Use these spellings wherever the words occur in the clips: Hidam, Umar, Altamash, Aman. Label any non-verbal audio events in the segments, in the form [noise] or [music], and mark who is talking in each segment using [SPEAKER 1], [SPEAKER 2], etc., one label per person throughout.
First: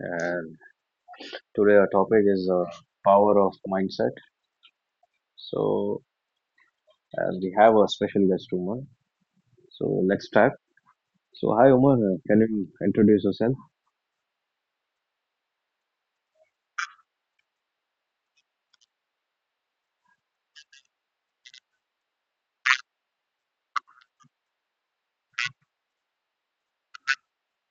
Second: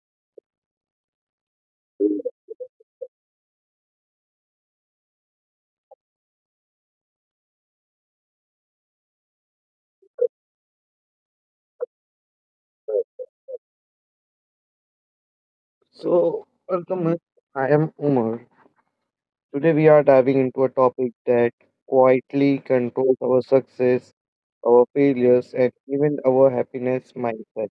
[SPEAKER 1] And today our topic is power of mindset. So, and we have a special guest, Umar. So, let's start. So, hi Umar. Can you introduce yourself?
[SPEAKER 2] So, welcome. I am Umar. Today we are diving into a topic that quietly controls our success, our failures, and even our happiness mindset.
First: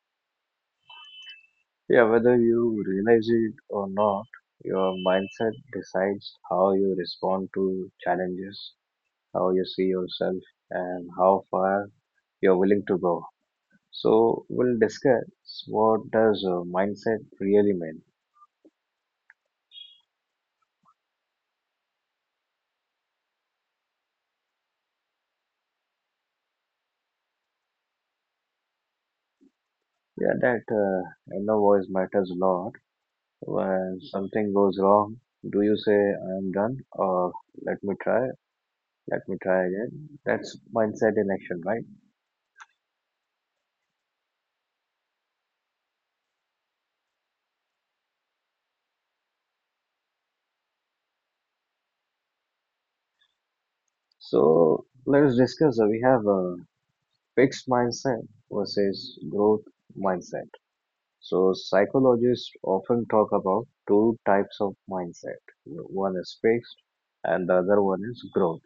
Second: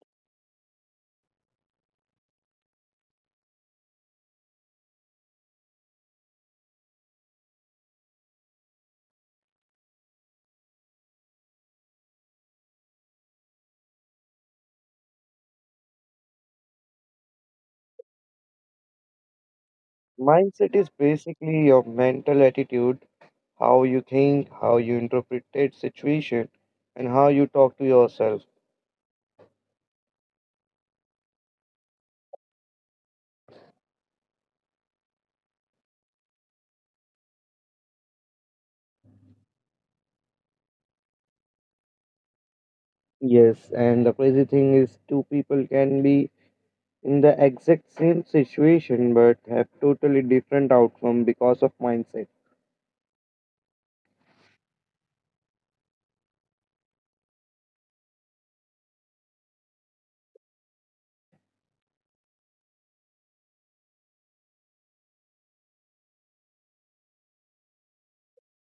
[SPEAKER 1] Yeah, whether you realize it or not, your mindset decides how you respond to challenges, how you see yourself, and how far you're willing to go. So, we'll discuss what does mindset really mean.
[SPEAKER 2] Mindset is basically your mental attitude, how you think, how you interpret situation, and how you talk to yourself.
[SPEAKER 1] Yeah, that inner voice matters a lot. When something goes wrong, do you say I am done or let me try, let me try again? That's mindset in action, right?
[SPEAKER 2] Yes, and the crazy thing is two people can be in the exact same situation but have totally different outcome because of mindset.
[SPEAKER 1] So let's discuss. We have a fixed mindset versus growth mindset. So psychologists often talk about two types of mindset. One is fixed and the other one is growth.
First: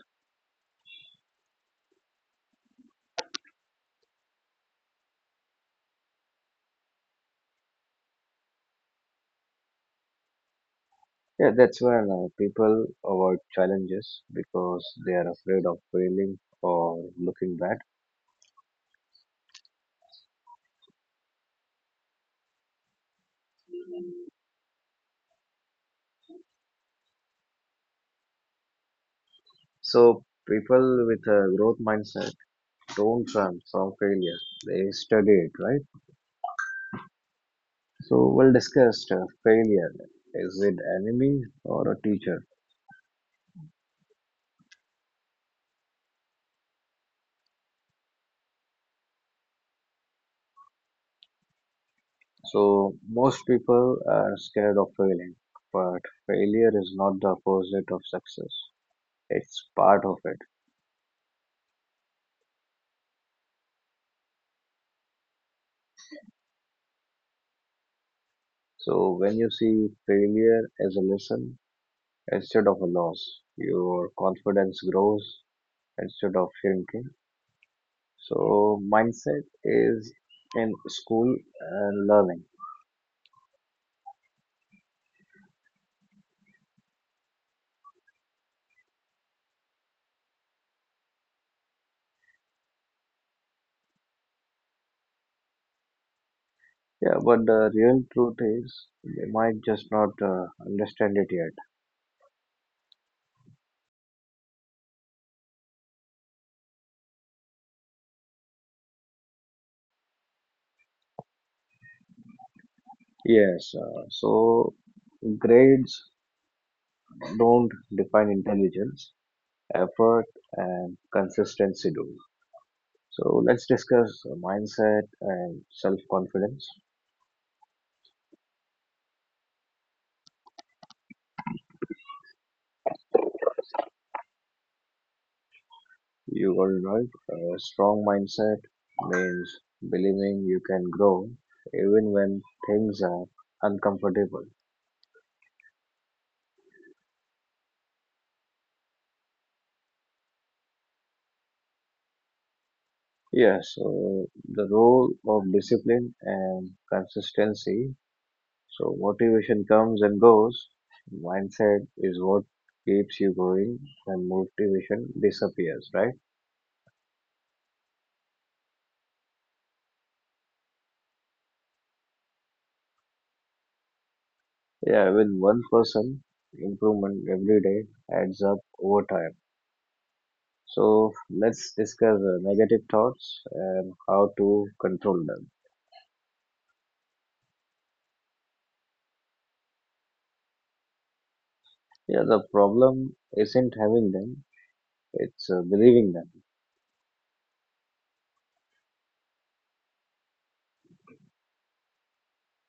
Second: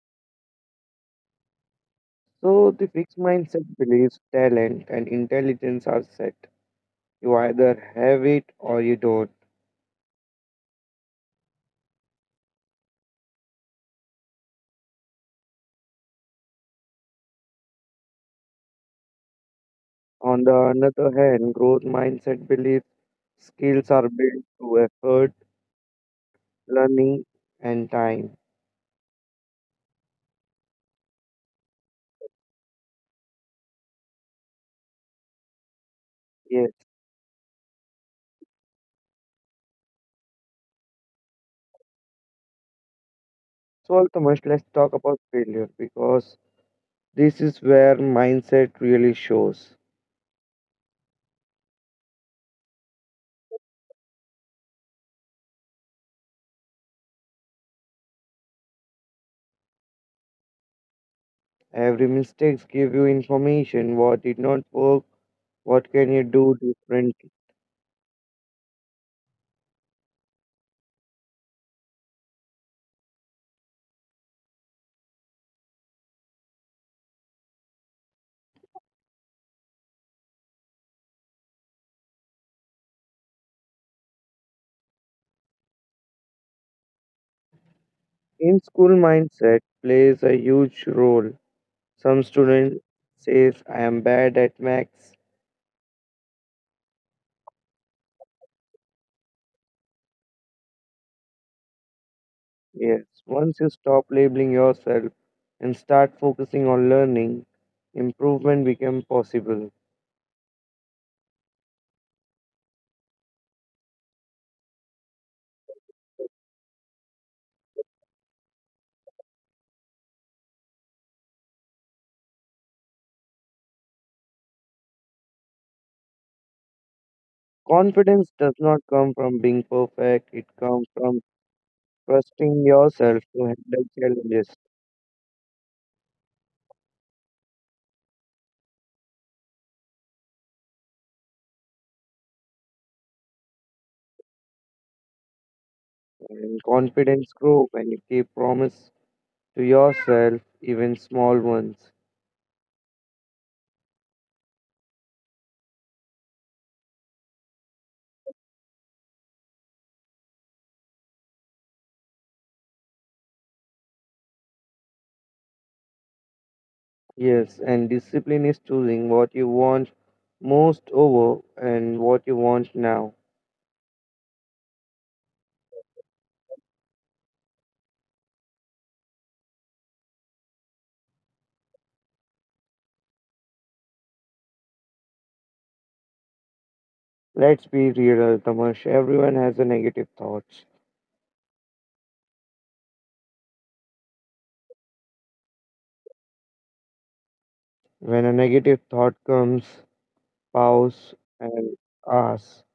[SPEAKER 2] So the fixed mindset believes talent and intelligence are set. You either have it or you don't.
[SPEAKER 1] Yeah, that's where now people avoid challenges because they are afraid of failing or looking bad.
[SPEAKER 2] On the other hand, growth mindset believes skills are built through effort, learning, and time.
[SPEAKER 1] So people with a growth mindset don't run from failure. They study it, right?
[SPEAKER 2] Yes.
[SPEAKER 1] So we'll discuss failure. Is it enemy or a teacher?
[SPEAKER 2] So Altamush, let's talk about failure because this is where mindset really shows.
[SPEAKER 1] So most people are scared of failing, but failure is not the opposite of success. It's part of it.
[SPEAKER 2] Every mistakes give you information. What did not work? What can you do differently?
[SPEAKER 1] So when you see failure as a lesson instead of a loss, your confidence grows instead of shrinking. So, mindset is in school and learning.
[SPEAKER 2] In school, mindset plays a huge role. Some student says I am bad at maths.
[SPEAKER 1] Yeah, but the real truth is they might just not understand it yet.
[SPEAKER 2] Yes, once you stop labeling yourself and start focusing on learning, improvement becomes possible.
[SPEAKER 1] Yes, so grades don't define intelligence, effort, and consistency do. So let's discuss mindset and self confidence.
[SPEAKER 2] Confidence does not come from being perfect, it comes from trusting yourself to handle challenges.
[SPEAKER 1] You are right. A strong mindset means believing you can grow even when things are uncomfortable.
[SPEAKER 2] And confidence grows when you keep promise to yourself, even small ones.
[SPEAKER 1] Yes, so the role of discipline and consistency. So motivation comes and goes. Mindset is what keeps you going and motivation disappears, right?
[SPEAKER 2] Yes, and discipline is choosing what you want most over and what you want now.
[SPEAKER 1] Yeah, with one person improvement every day adds up over time. So let's discuss negative thoughts and how to control them.
[SPEAKER 2] Let's be real, Tamash. Everyone has a negative thoughts.
[SPEAKER 1] Yeah, the problem isn't having them, it's believing them.
[SPEAKER 2] When a negative thought comes, pause and ask,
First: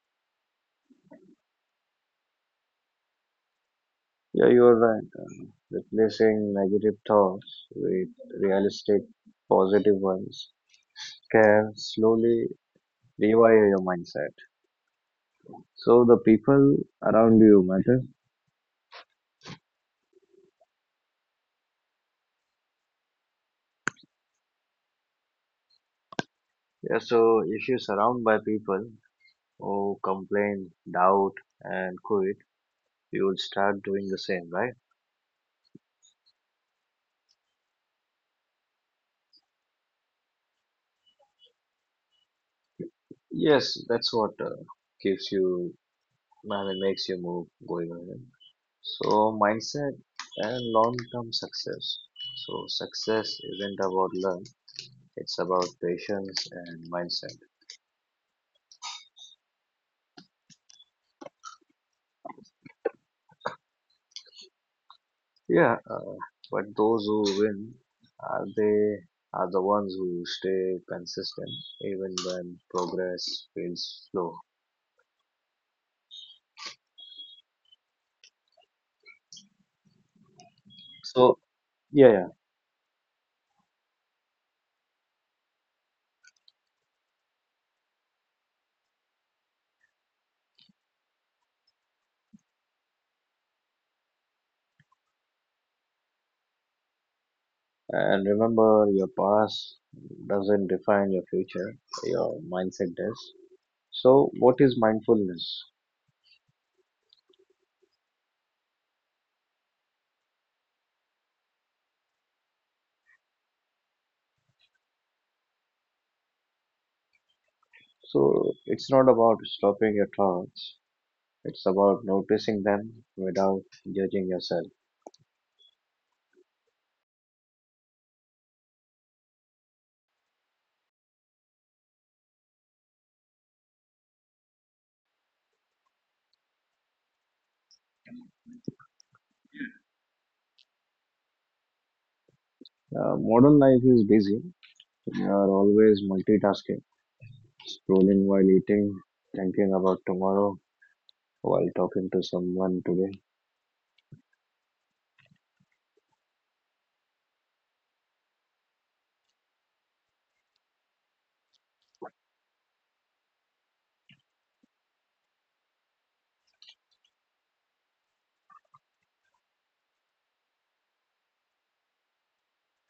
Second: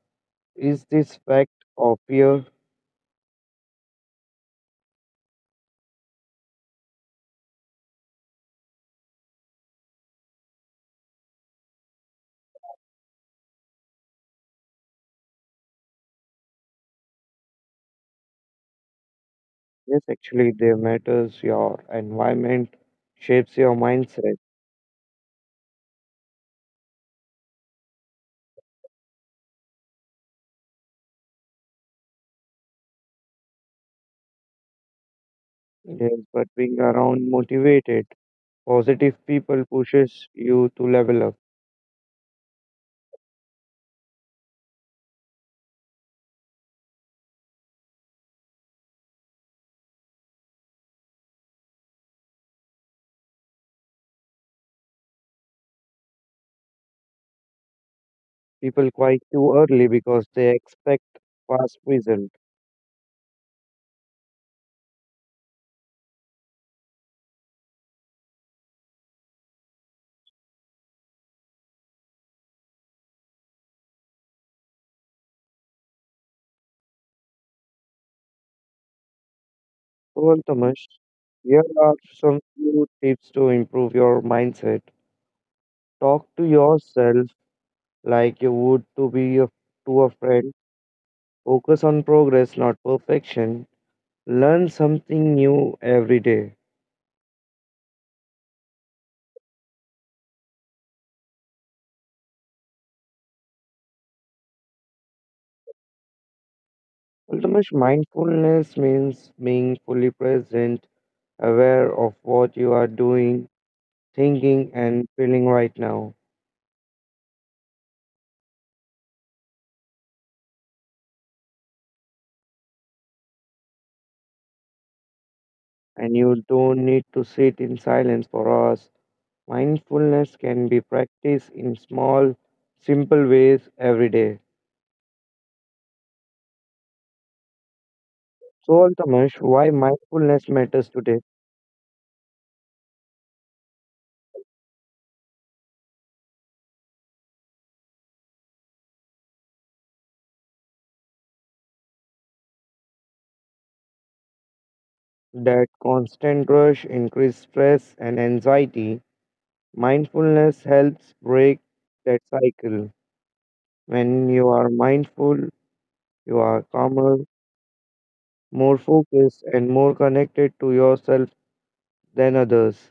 [SPEAKER 2] is this fact or fear?
[SPEAKER 1] Yeah, you're right. Replacing negative thoughts with realistic positive ones can slowly rewire your mindset. So the people around you matter.
[SPEAKER 2] Yes, actually, they matters. Your environment shapes your mindset.
[SPEAKER 1] Yeah, so if you surround by people who complain, doubt, and quit, you will start doing the same, right?
[SPEAKER 2] Yes, but being around motivated, positive people pushes you to level up.
[SPEAKER 1] Yes, that's what gives you, I mean, makes you move going ahead. So, mindset and long-term success. So, success isn't about luck; it's about patience and mindset.
[SPEAKER 2] People quite too early because they expect fast result.
[SPEAKER 1] Yeah, but those who win are they are the ones who stay consistent even when progress feels slow.
[SPEAKER 2] So, well, Tamash,
[SPEAKER 1] So,
[SPEAKER 2] here
[SPEAKER 1] yeah,
[SPEAKER 2] are
[SPEAKER 1] yeah,
[SPEAKER 2] some few tips to improve your mindset. Talk to yourself like you would to a friend. Focus on progress, not perfection. Learn something new every day.
[SPEAKER 1] and remember, your past doesn't define your future; your mindset does. So, what is mindfulness?
[SPEAKER 2] Ultimate mindfulness means being fully present, aware of what you are doing, thinking, and feeling right now.
[SPEAKER 1] So, it's not about stopping your thoughts, it's about noticing them without judging yourself.
[SPEAKER 2] And you don't need to sit in silence for hours. Mindfulness can be practiced in small, simple ways every day. So, Altamash, why mindfulness matters today?
[SPEAKER 1] Modern life is busy, we are always multitasking, scrolling while eating, thinking about tomorrow while talking to someone today.
[SPEAKER 2] That constant rush increases stress and anxiety. Mindfulness helps break that cycle. When you are mindful, you are calmer, more focused, and more connected to yourself than others.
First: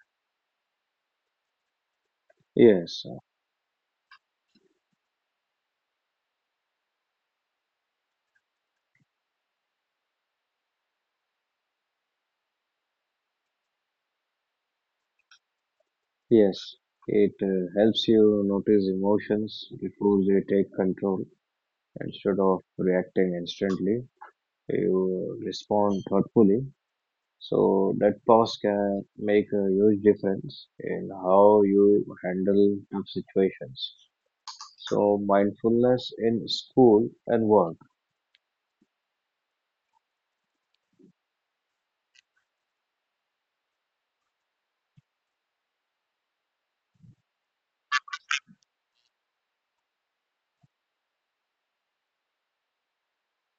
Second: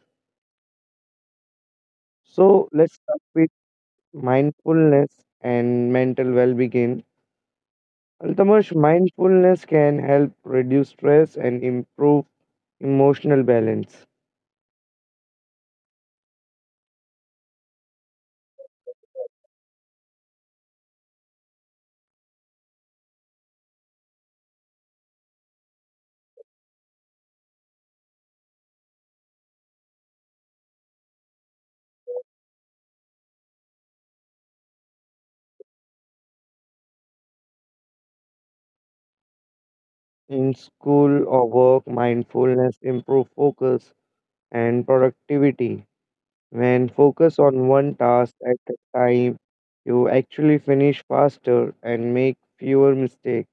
[SPEAKER 2] So, let's
[SPEAKER 1] Yes, uh,
[SPEAKER 2] start with mindfulness and mental well being. Altamash, mindfulness can help reduce stress and improve emotional balance.
[SPEAKER 1] yes, it helps you notice emotions before they take control instead of reacting instantly. You respond thoughtfully. So that pause can make a huge difference in how you handle tough situations. So mindfulness in school and work.
[SPEAKER 2] In school or work, mindfulness improves focus and productivity. When focus on one task at a time, you actually finish faster and make fewer mistakes.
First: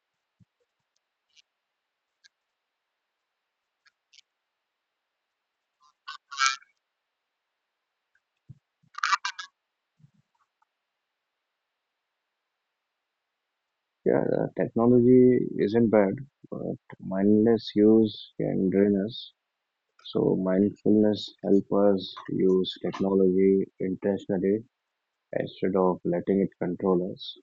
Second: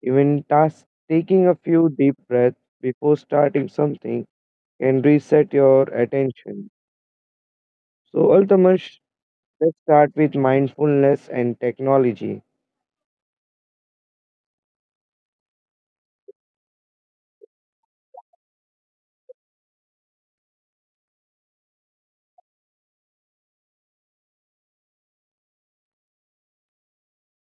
[SPEAKER 2] Even task taking a few deep breaths before starting something can reset your attention. So, Altamash, let's start with mindfulness and technology.
[SPEAKER 1] Yeah, technology isn't bad, but mindless use can drain us. So mindfulness help us use technology intentionally instead of letting it control us.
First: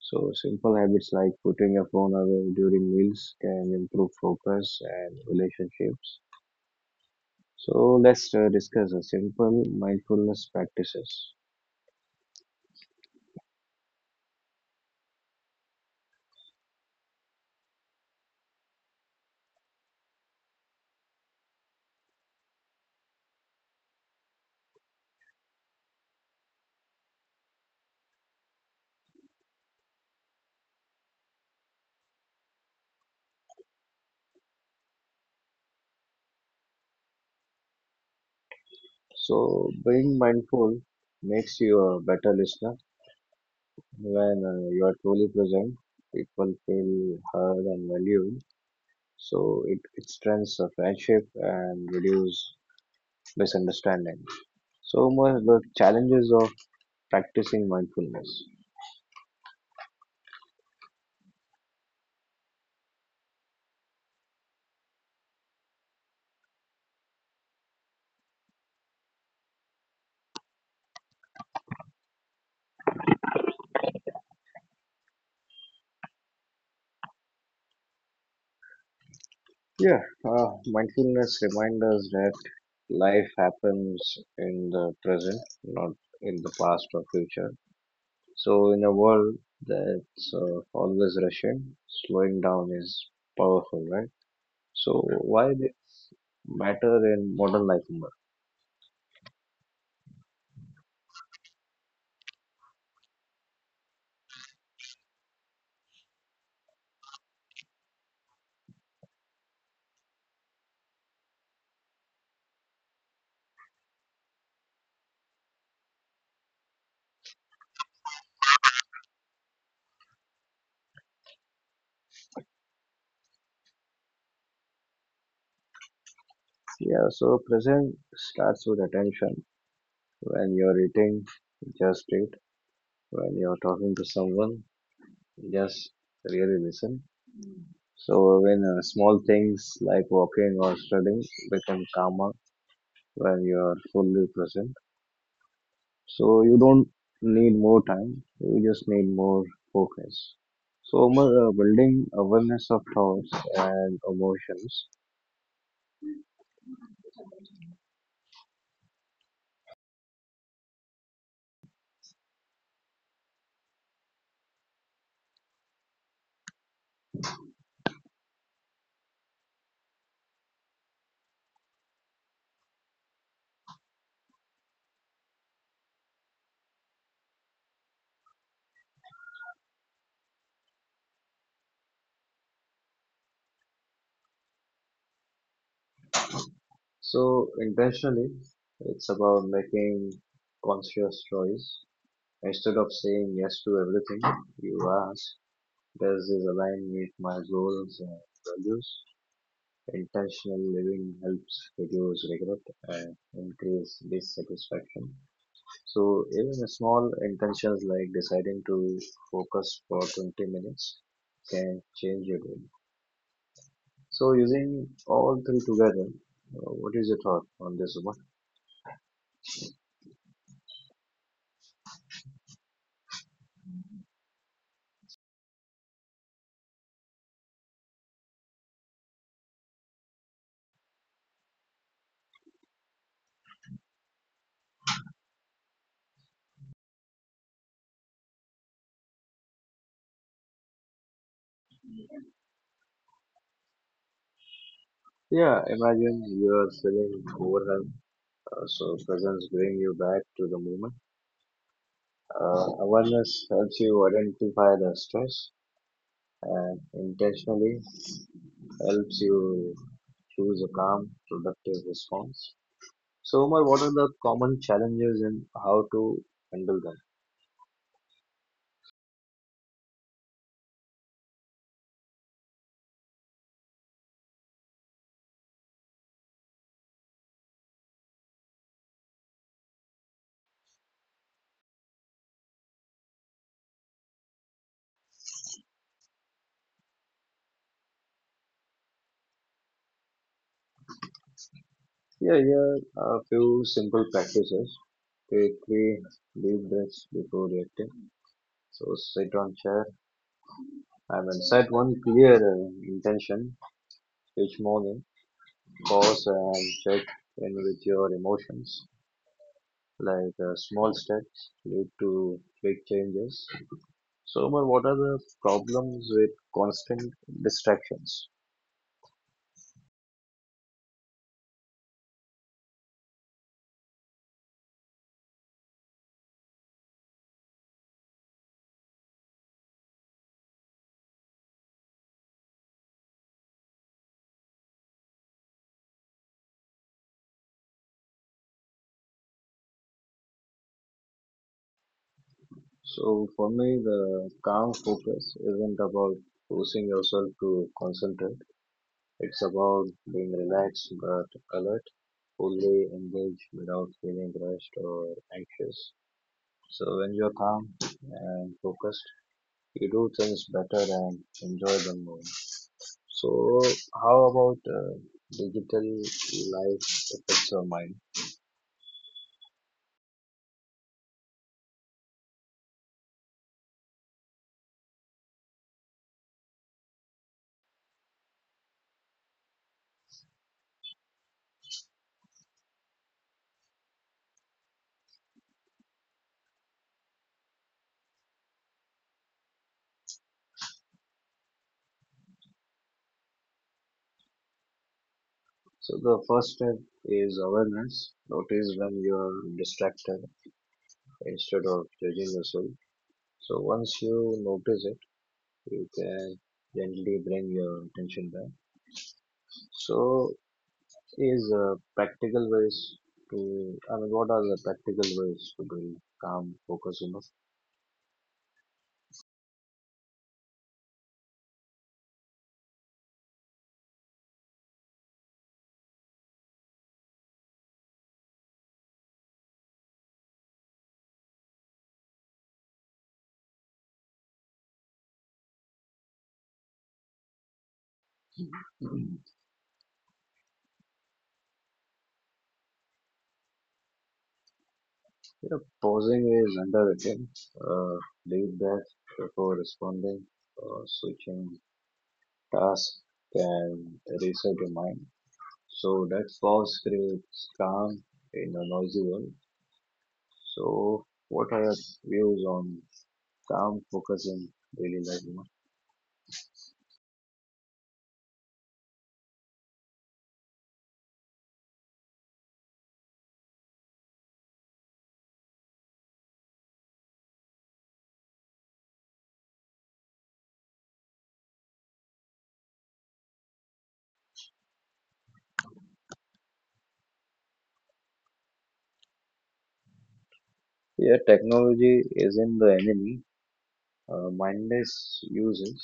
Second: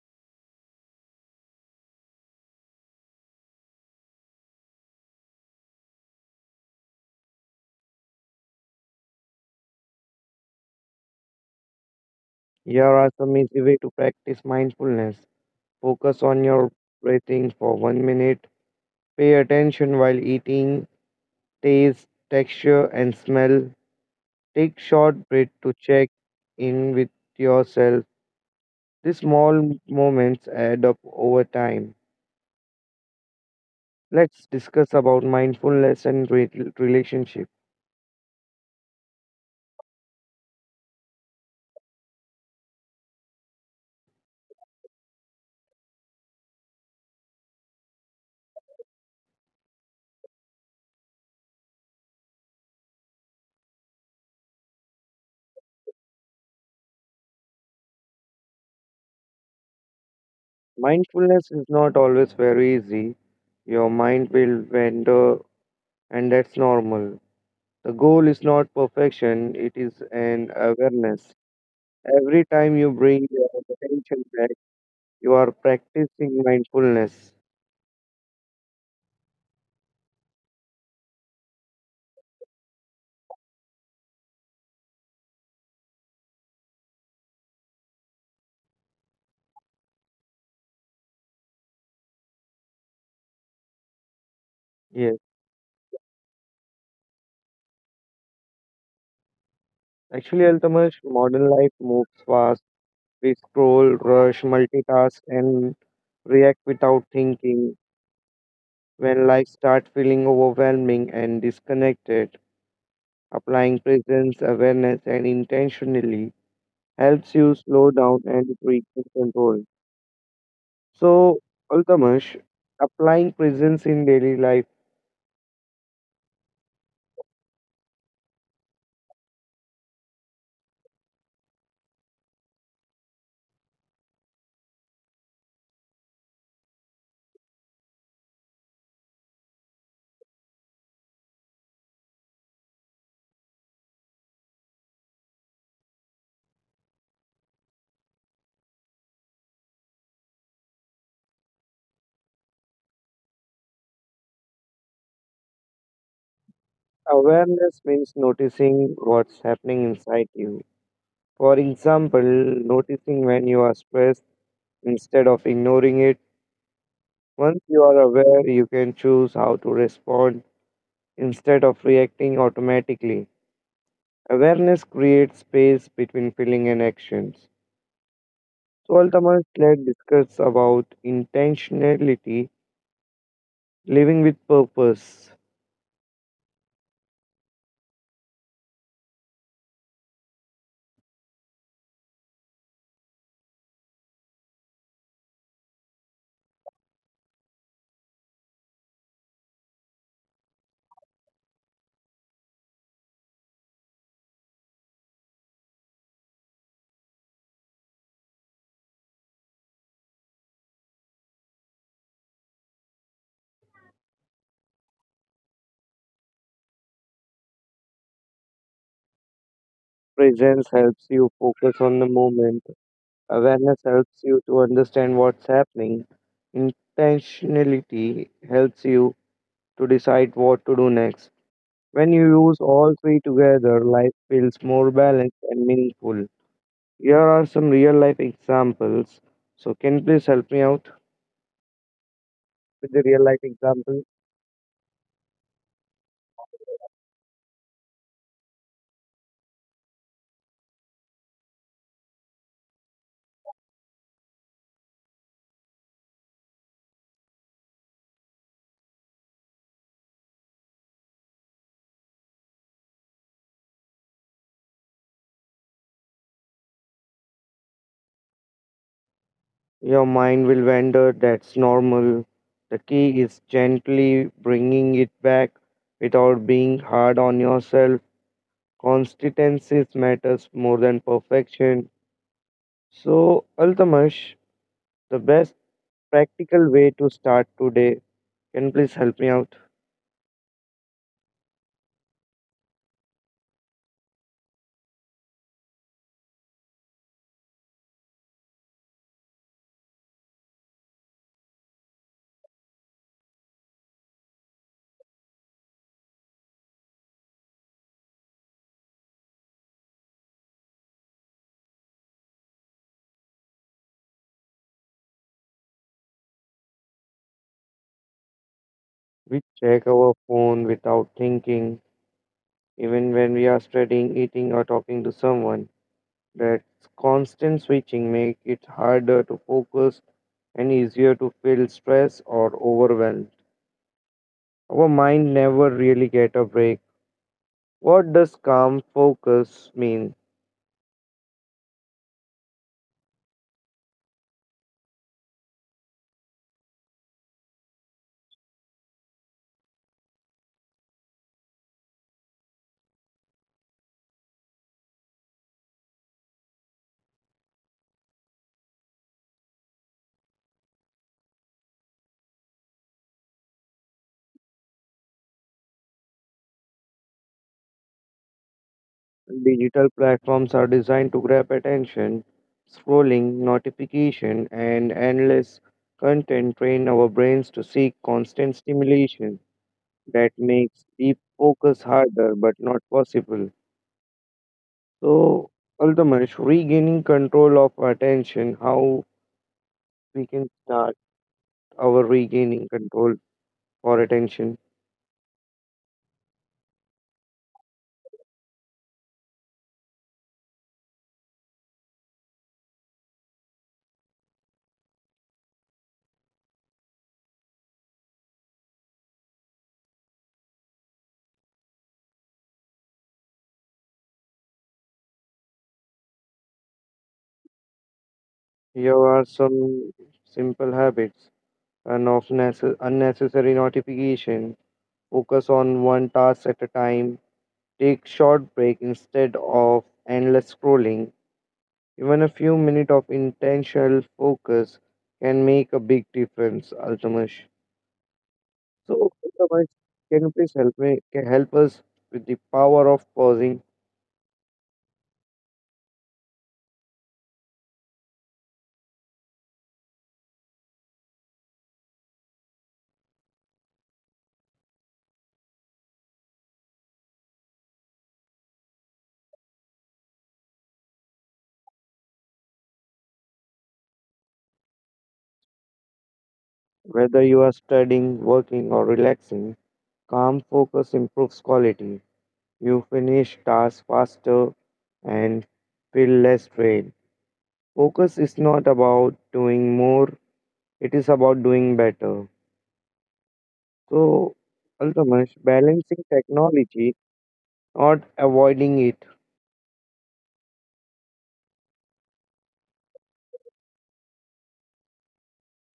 [SPEAKER 1] So simple habits like putting your phone away during meals can improve focus and relationships. So let's discuss a simple mindfulness practices.
[SPEAKER 2] Here are some easy way to practice mindfulness. Focus on your breathing for 1 minute. Pay attention while eating, taste, texture, and smell. Take short break to check in with yourself. These small moments add up over time. Let's discuss about mindfulness and relationship.
[SPEAKER 1] So being mindful makes you a better listener. When you are truly present, people feel heard and valued. So it strengthens the friendship and reduce misunderstanding. So much the challenges of practicing mindfulness.
[SPEAKER 2] Mindfulness is not always very easy. Your mind will wander and that's normal. The goal is not perfection, it is an awareness. Every time you bring your attention back, you are practicing mindfulness.
[SPEAKER 1] Yeah, mindfulness reminds us that life happens in the present, not in the past or future. So in a world that's always rushing, slowing down is powerful, right? So
[SPEAKER 2] Yes,
[SPEAKER 1] why did matter in modern life more?
[SPEAKER 2] actually, Altamash, modern life moves fast. We scroll, rush, multitask, and react without thinking. When life starts feeling overwhelming and disconnected, applying presence, awareness, and intentionally helps you slow down and regain control. So, Altamash, applying presence in daily life,
[SPEAKER 1] Yeah, so present starts with attention. When you're eating, just eat. When you're talking to someone, just really listen. So when small things like walking or studying become calmer when you're fully present. So you don't need more time, you just need more focus. So Umar, building awareness of thoughts and emotions.
[SPEAKER 2] awareness means noticing what's happening inside you. For example, noticing when you are stressed instead of ignoring it. Once you are aware, you can choose how to respond instead of reacting automatically. Awareness creates space between feeling and actions. So, ultimately, let's discuss about intentionality, living with purpose.
[SPEAKER 1] So intentionally, it's about making conscious choice. Instead of saying yes to everything, you ask, does this align with my goals and values? Intentional living helps reduce regret and increase dissatisfaction. So even small intentions like deciding to focus for 20 minutes can change your day. So using all three together, what is your thought on this one?
[SPEAKER 2] Presence helps you focus on the moment. Awareness helps you to understand what's happening. Intentionality helps you to decide what to do next. When you use all three together, life feels more balanced and meaningful. Here are some real life examples. So, can you please help me out with the real life example?
[SPEAKER 1] Yeah, imagine you are feeling overwhelmed, so presence bring you back to the moment. Awareness helps you identify the stress and intentionally helps you choose a calm, productive response. So, Omar, what are the common challenges and how to handle them?
[SPEAKER 2] Your mind will wander, that's normal. The key is gently bringing it back without being hard on yourself. Consistency matters more than perfection. So, Altamash, the best practical way to start today, can you please help me out?
[SPEAKER 1] Yeah, here are a few simple practices. Take three deep breaths before reacting. So, sit on chair I mean, set one clear intention each morning. Pause and check in with your emotions. Like small steps lead to big changes. So, Omar, what are the problems with constant distractions?
[SPEAKER 2] We check our phone without thinking, even when we are studying, eating, or talking to someone. That constant switching make it harder to focus and easier to feel stressed or overwhelmed. Our mind never really get a break. What does calm focus mean?
[SPEAKER 1] So for me, the calm focus isn't about forcing yourself to concentrate. It's about being relaxed but alert, fully engaged without feeling rushed or anxious. So when you're calm and focused, you do things better and enjoy them more. So how about digital life affects your mind?
[SPEAKER 2] Digital platforms are designed to grab attention. Scrolling, notification, and endless content train our brains to seek constant stimulation. That makes deep focus harder but not possible. So, Altamesh, regaining control of attention, how we can start our regaining control for attention.
[SPEAKER 1] So the first step is awareness. Notice when you're distracted instead of judging yourself. So once you notice it, you can gently bring your attention back. So is practical ways to, I mean, what are the practical ways to build calm focus enough?
[SPEAKER 2] Here are some simple habits and of unnecessary notification, focus on one task at a time, take short break instead of endless scrolling. Even a few minutes of intentional focus can make a big difference, Altamesh. So,
[SPEAKER 1] You
[SPEAKER 2] Otherwise, can you please help me, can help us with the power of pausing?
[SPEAKER 1] know, pausing is underrated. Uh, Deep breath before responding or switching tasks can reset your mind. So that pause creates calm in a noisy world. So what are your views on calm focus in daily life?
[SPEAKER 2] Whether you are studying, working, or relaxing, calm focus improves quality. You finish tasks faster and feel less strained. Focus is not about doing more, it is about doing better. So, Altamash, balancing technology, not avoiding it.
[SPEAKER 1] Yeah, technology isn't the enemy, mindless uses.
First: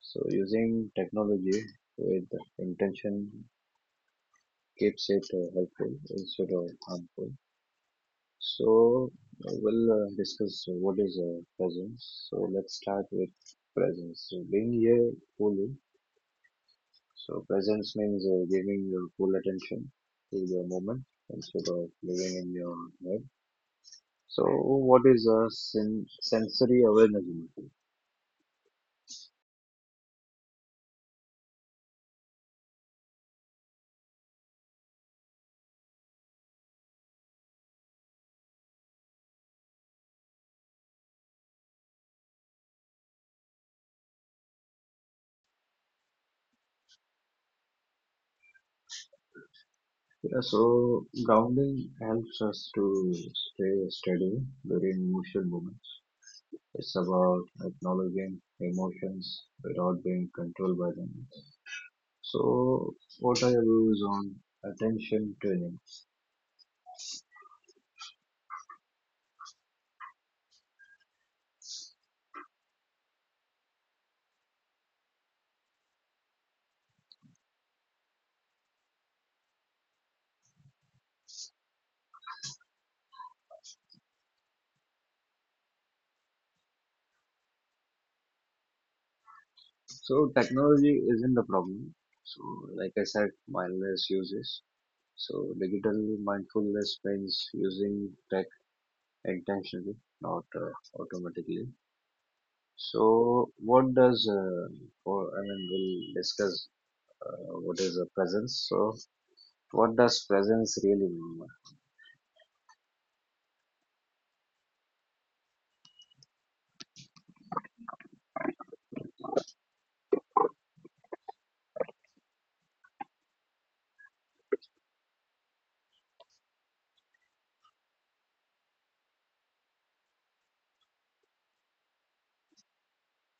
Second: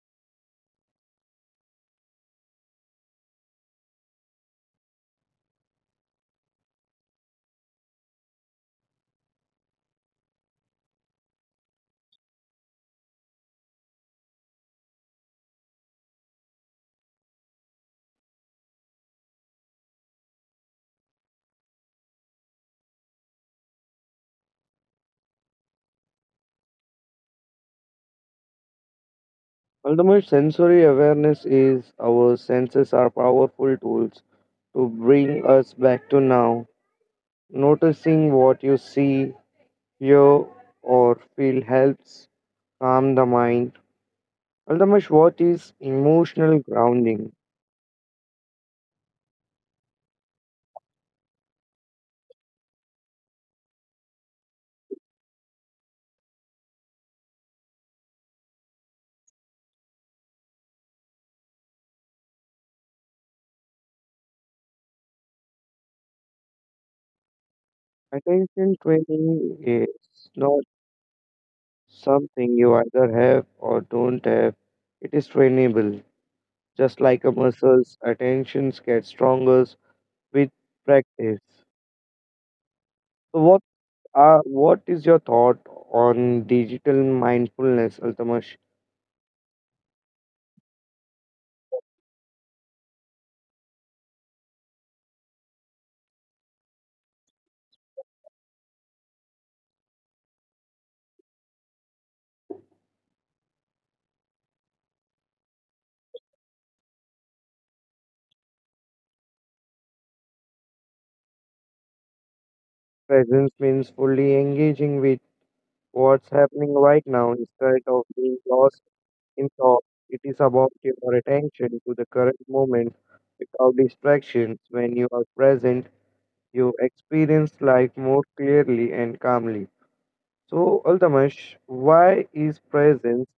[SPEAKER 1] So using technology with intention keeps it helpful instead of harmful. So we'll discuss what is presence. So let's start with presence. So being here fully. So presence means giving your full attention to the moment instead of living in your head. So, what is a sensory awareness? Murthy?
[SPEAKER 2] Altamash, sensory awareness is our senses are powerful tools to bring us back to now. Noticing what you see, hear, or feel helps calm the mind. Altamash, what is emotional grounding?
[SPEAKER 1] Yeah, so grounding helps us to stay steady during emotional moments. It's about acknowledging emotions without being controlled by them. So, what are your views on attention training?
[SPEAKER 2] Attention training is not something you either have or don't have. It is trainable. Just like a muscle's attentions get stronger with practice. So what is your thought on digital mindfulness, Altamash?
[SPEAKER 1] So, technology isn't the problem. So, like I said, mindless uses. So, digital mindfulness means using tech intentionally, not automatically. So, what does for I mean, we'll discuss what is a presence. So, what does presence really mean?
[SPEAKER 2] Presence means fully engaging with what's happening right now instead of being lost in thought. It is about your attention to the current moment without distractions. When you are present, you experience life more clearly and calmly. So, Altamash, why is presence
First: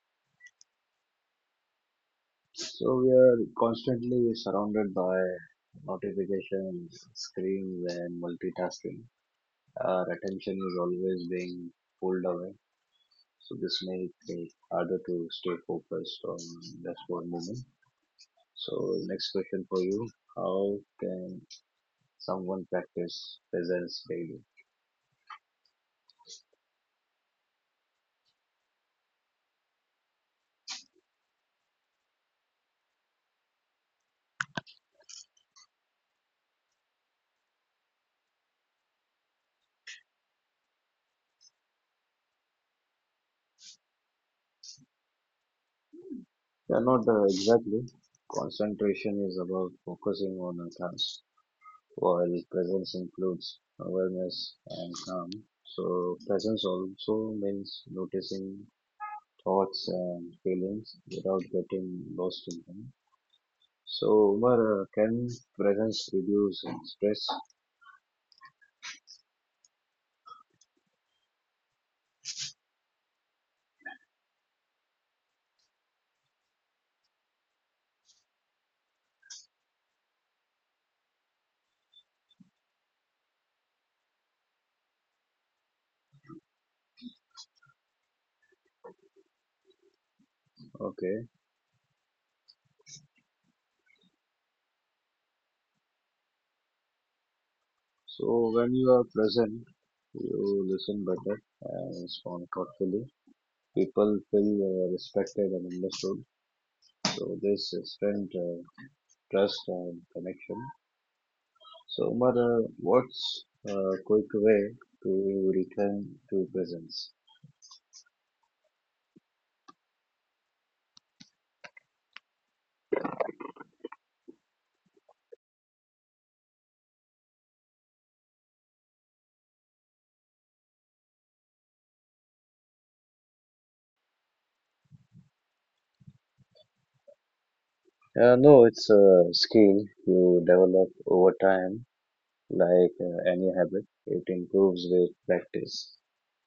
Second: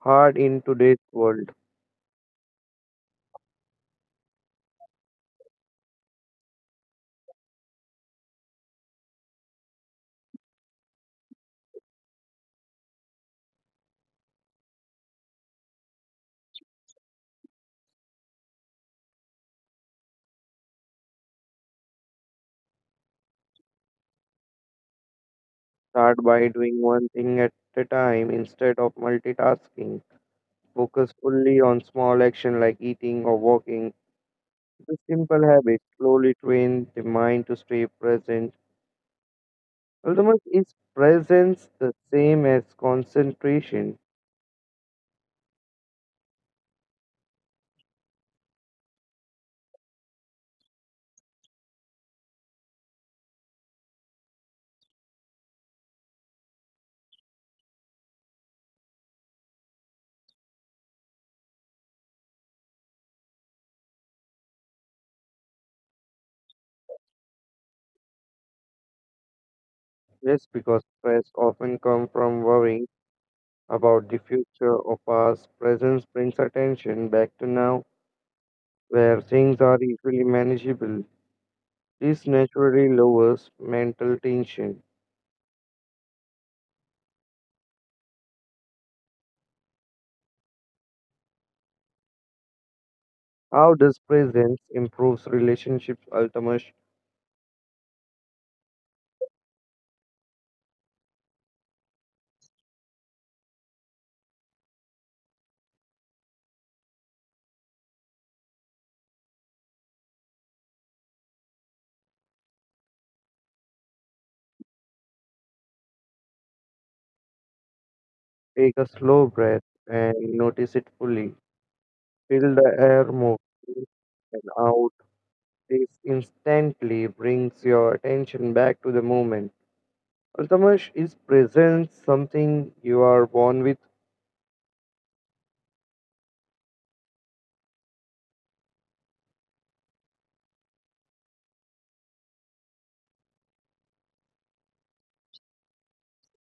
[SPEAKER 2] hard in today's world?
[SPEAKER 1] So, we are constantly surrounded by notifications, screens, and multitasking. Our attention is always being pulled away, so this makes it harder to stay focused on just one moment. So, next question for you: how can someone practice presence daily?
[SPEAKER 2] Start by doing one thing at a time instead of multitasking. Focus fully on small action like eating or walking. The simple habit slowly trains the mind to stay present. Ultimately, is presence the same as concentration?
[SPEAKER 1] Yeah, not exactly. Concentration is about focusing on a task, while presence includes awareness and calm. So, presence also means noticing thoughts and feelings without getting lost in them. So, Umar, can presence reduce stress?
[SPEAKER 2] Yes, because stress often comes from worrying about the future or past. Presence brings attention back to now, where things are easily manageable. This naturally lowers mental tension.
[SPEAKER 1] Okay.
[SPEAKER 2] How does presence improves relationships? Ultimately,
[SPEAKER 1] So, when you are present, you listen better and respond thoughtfully. People feel respected and understood. So, this strength trust and connection. So, Mother, what's a quick way to return to presence?
[SPEAKER 2] take a slow breath and notice it fully. Feel the air move in and out. This instantly brings your attention back to the moment. Altamash, is presence something you are born with?
[SPEAKER 1] No, it's a skill you develop over time, like any habit. It improves with practice.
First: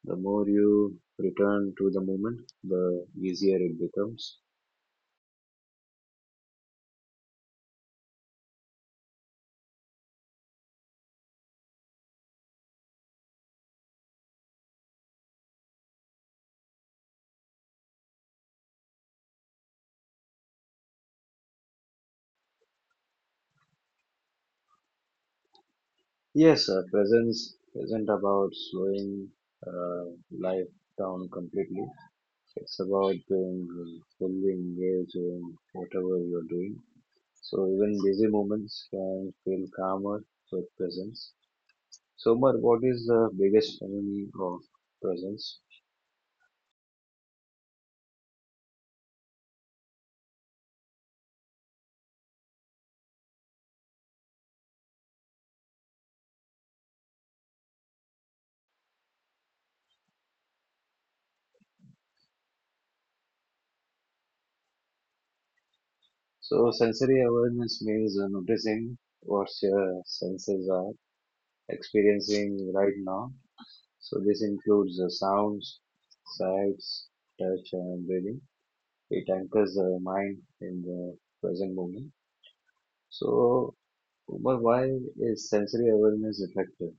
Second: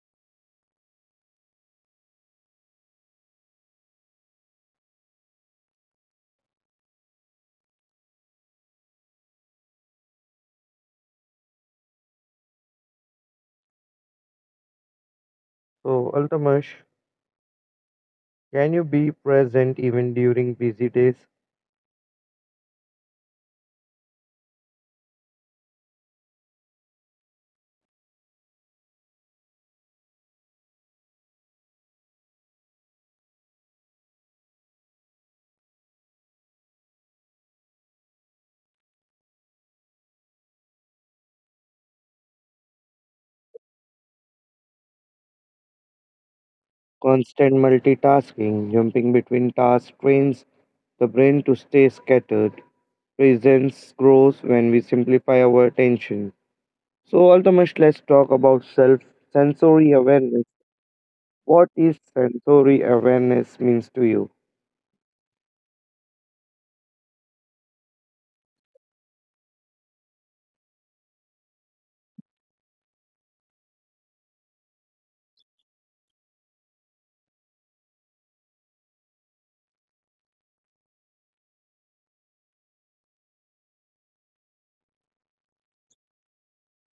[SPEAKER 1] The more you return to the moment, the easier it becomes.
[SPEAKER 2] So, Altamash, can you be present even during busy days?
[SPEAKER 1] Yes, presence isn't about slowing uh, life down completely. It's about being fully engaged in whatever you're doing. So even busy moments can feel calmer with presence. So, Umar, what is the biggest enemy of presence?
[SPEAKER 2] Constant multitasking, jumping between tasks trains the brain to stay scattered. Presence grows when we simplify our attention. So, Altamash, let's talk about self sensory awareness. What is sensory awareness means to you?
[SPEAKER 1] So, sensory awareness means noticing what your senses are experiencing right now. So, this includes the sounds, sights, touch, and breathing. It anchors the mind in the present moment. So, Umar, why is sensory awareness effective?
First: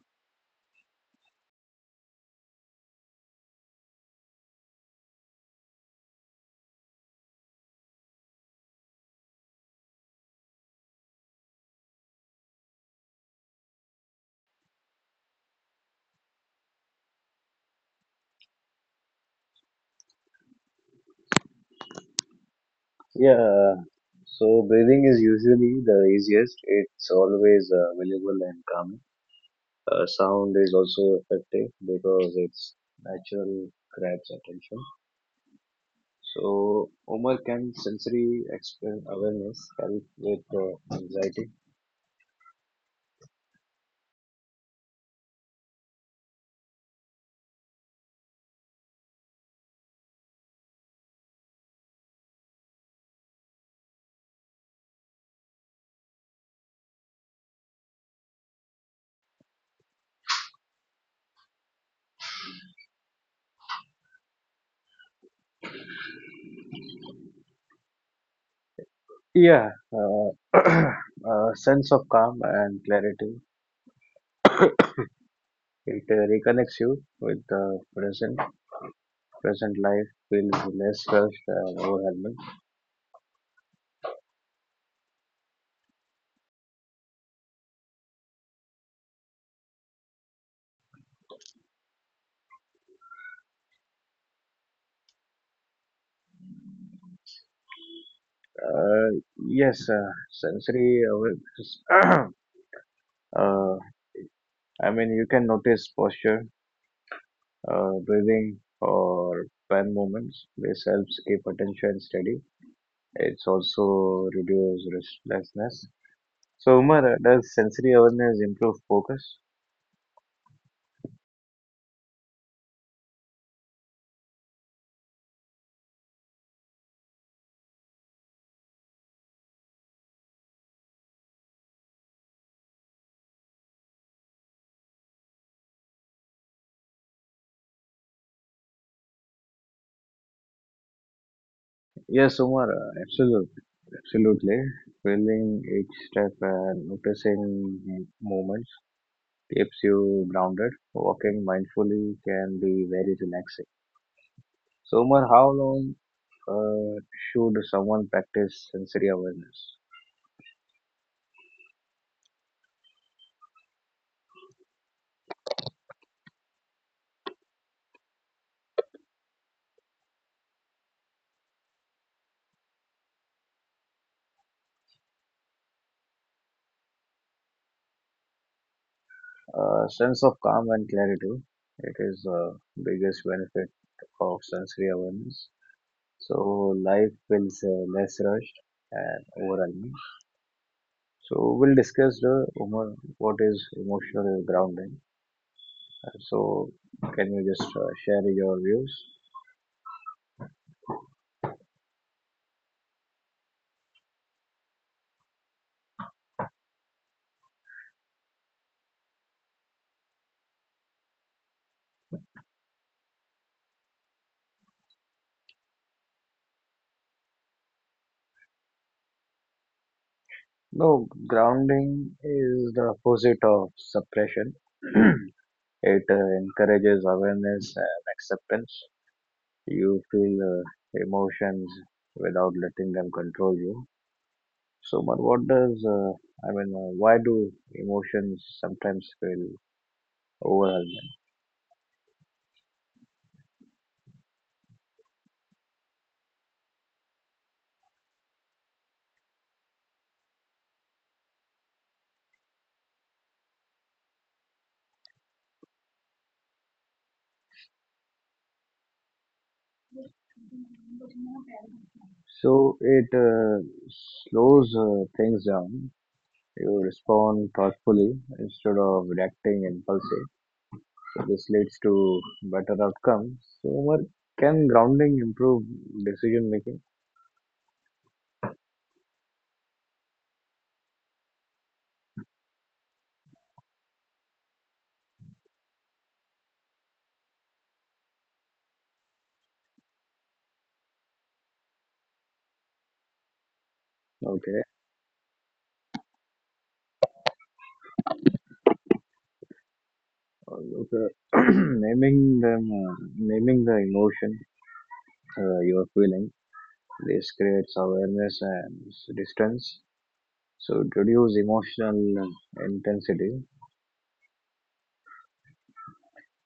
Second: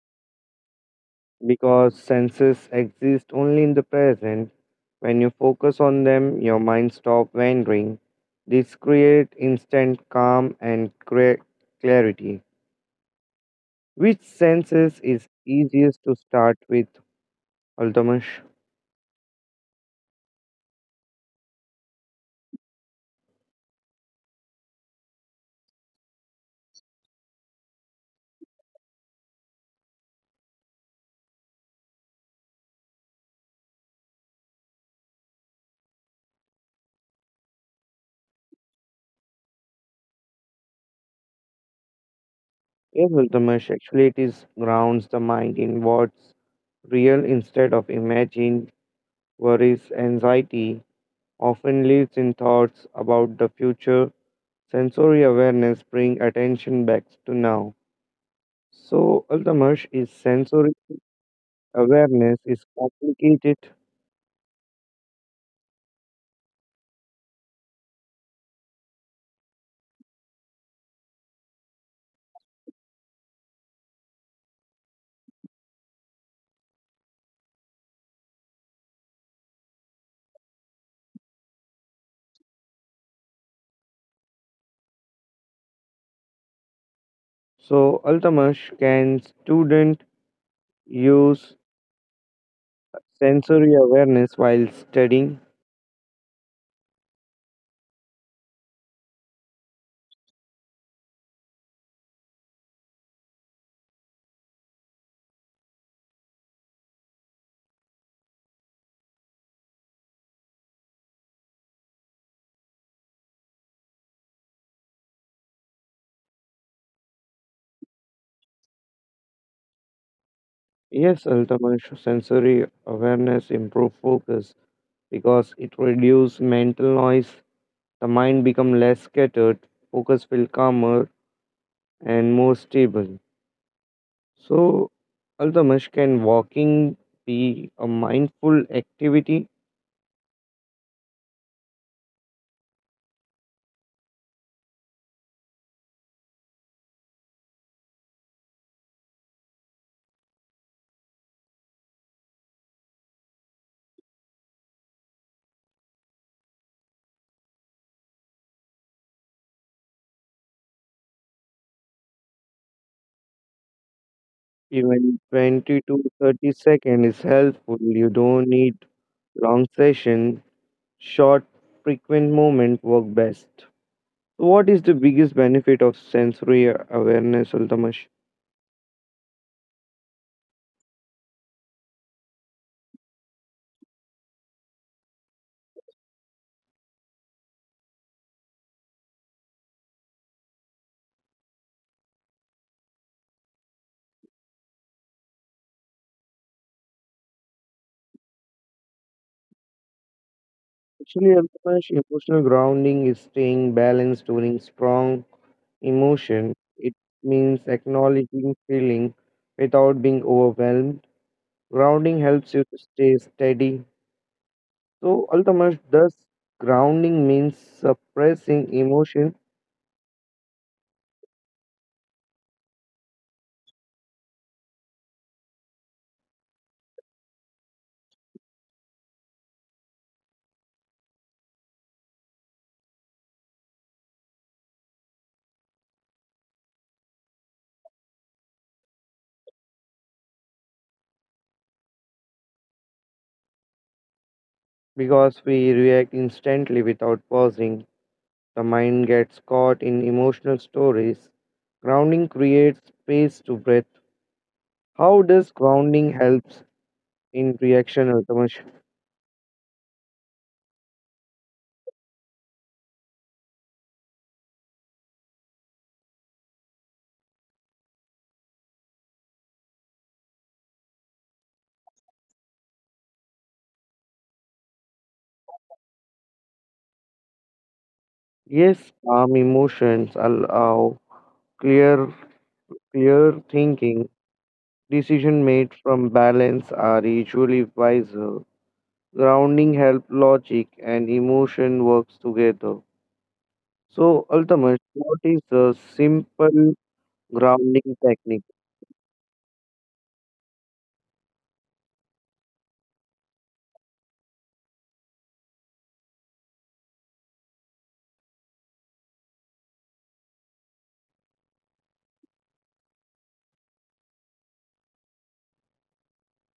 [SPEAKER 2] Because senses exist only in the present. When you focus on them, your mind stops wandering. This creates instant calm and clarity. Which senses is easiest to start with, Ultimash?
[SPEAKER 1] Yeah, so breathing is usually the easiest. It's always available and calming. Sound is also effective because it's natural, grabs attention. So, Omar, can sensory awareness help with anxiety?
[SPEAKER 2] Yes, Ultimash. Actually, it is grounds the mind in what's real instead of imagined. Worries, anxiety often lives in thoughts about the future. Sensory awareness bring attention back to now. So Altamash is sensory awareness is complicated.
[SPEAKER 1] Yeah, [clears throat] a sense of calm and clarity. It reconnects you with the present. Present life feels less rushed and overwhelming.
[SPEAKER 2] So Altamash can student use sensory awareness while studying?
[SPEAKER 1] Uh, yes, sensory awareness. [clears throat] uh, I mean, you can notice posture, breathing, or pan movements. This helps keep attention steady. It's also reduce restlessness. So, Umar, does sensory awareness improve focus?
[SPEAKER 2] Yes, Altamash sensory awareness improve focus because it reduce mental noise. The mind become less scattered, focus feel calmer and more stable. So, Aldamish, can walking be a mindful activity?
[SPEAKER 1] Yes, Umar, absolutely. Absolutely. Feeling each step and noticing movements keeps you grounded. Walking mindfully can be very relaxing. So, Umar, how long uh, should someone practice sensory awareness?
[SPEAKER 2] Even 20 to 30 seconds is helpful. You don't need long session. Short, frequent movement work best. So what is the biggest benefit of sensory awareness, Aldamish?
[SPEAKER 1] Sense of calm and clarity. It is biggest benefit of sensory awareness. So life feels less rushed and overwhelming. So we'll discuss the Umar, what is emotional grounding. So can you just share your views?
[SPEAKER 2] Actually, Altamash, emotional grounding is staying balanced during strong emotion. It means acknowledging feeling without being overwhelmed. Grounding helps you to stay steady. So, ultimately, thus grounding means suppressing emotion
[SPEAKER 1] No, grounding is the opposite of suppression. [clears throat] It encourages awareness and acceptance. You feel emotions without letting them control you. So, but what does why do emotions sometimes feel overwhelming?
[SPEAKER 2] because we react instantly without pausing. The mind gets caught in emotional stories. Grounding creates space to breathe. How does grounding helps in reaction, Altamash?
[SPEAKER 1] So it slows things down. You respond thoughtfully instead of reacting impulsively. So this leads to better outcomes. So, Umar, can grounding improve decision making?
[SPEAKER 2] Yes, calm emotions allow clear, clear thinking. Decision made from balance are usually wiser. Grounding help logic and emotion works together. So
[SPEAKER 1] Okay.
[SPEAKER 2] ultimately what is the simple grounding technique?
[SPEAKER 1] Okay. [clears throat] Naming the emotion you are feeling, this creates awareness and distance. So it reduce emotional intensity.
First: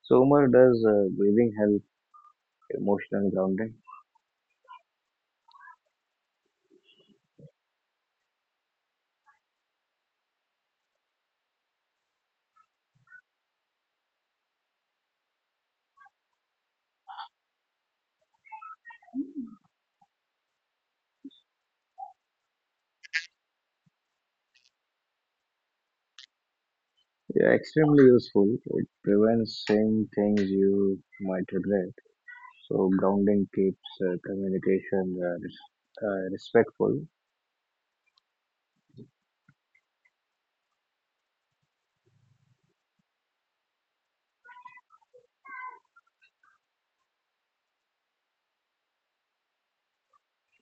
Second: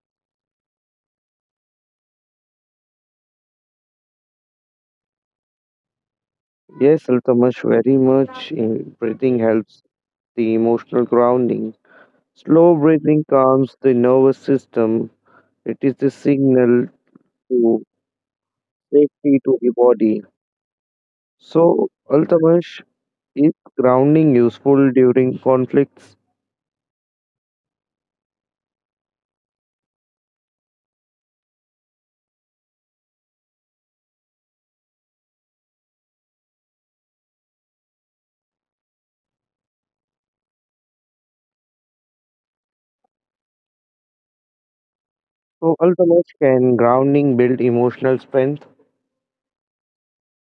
[SPEAKER 1] So Umar, does breathing help emotional grounding?
[SPEAKER 2] Yes ultimately very much, breathing helps the emotional grounding. Slow breathing calms the nervous system. It is the signal to safety to the body. So ultimately is grounding useful during conflicts?
[SPEAKER 1] Yeah, extremely useful. It prevents saying things you might regret. So grounding keeps communication respectful.
[SPEAKER 2] So ultimately can grounding build emotional strength?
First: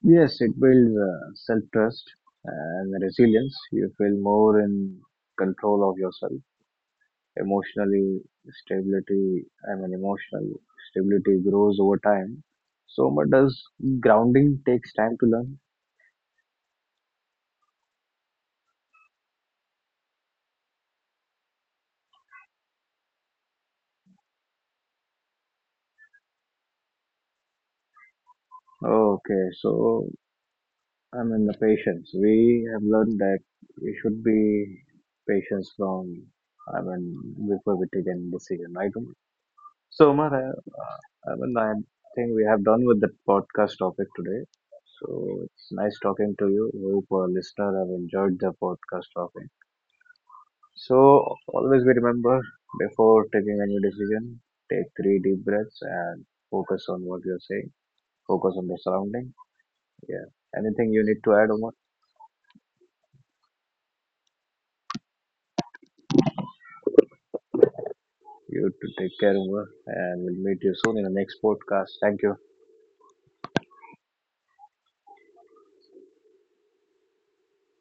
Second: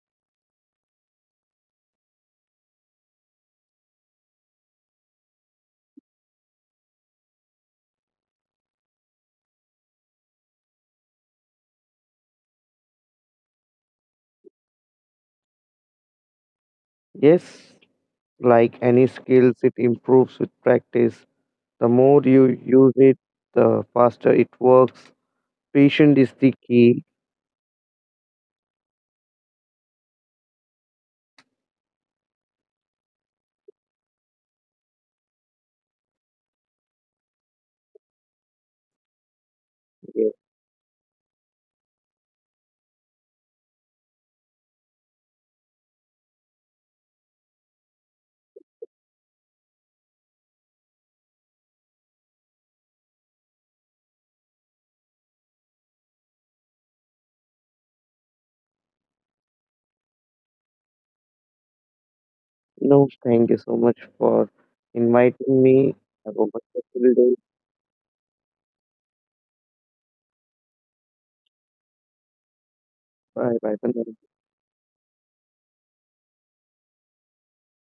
[SPEAKER 1] Yes, it builds self trust and resilience. You feel more in control of yourself. Emotionally, stability, I mean, emotional stability grows over time. So, but does grounding takes time to learn?
[SPEAKER 2] Yes. Like any skills, it improves with practice. The more you use it, the faster it works. Patient is the key.
[SPEAKER 1] Okay, so I mean, the patience. We have learned that we should be patience I mean, before we take any decision, right? So,
[SPEAKER 2] Yes.
[SPEAKER 1] Omar, I think we have done with the podcast topic today. So, it's nice talking to you. Hope our listener have enjoyed the podcast topic. So, always be remember before taking any decision, take three deep breaths and focus on what you're saying. Focus on the surrounding. Yeah. Anything you need to add, Omar?
[SPEAKER 2] No, thank you so much for inviting me. Have a wonderful day.
[SPEAKER 1] You to take care, Omar, and we'll meet you soon in the next podcast. Thank you.
[SPEAKER 2] Bye bye. Bye.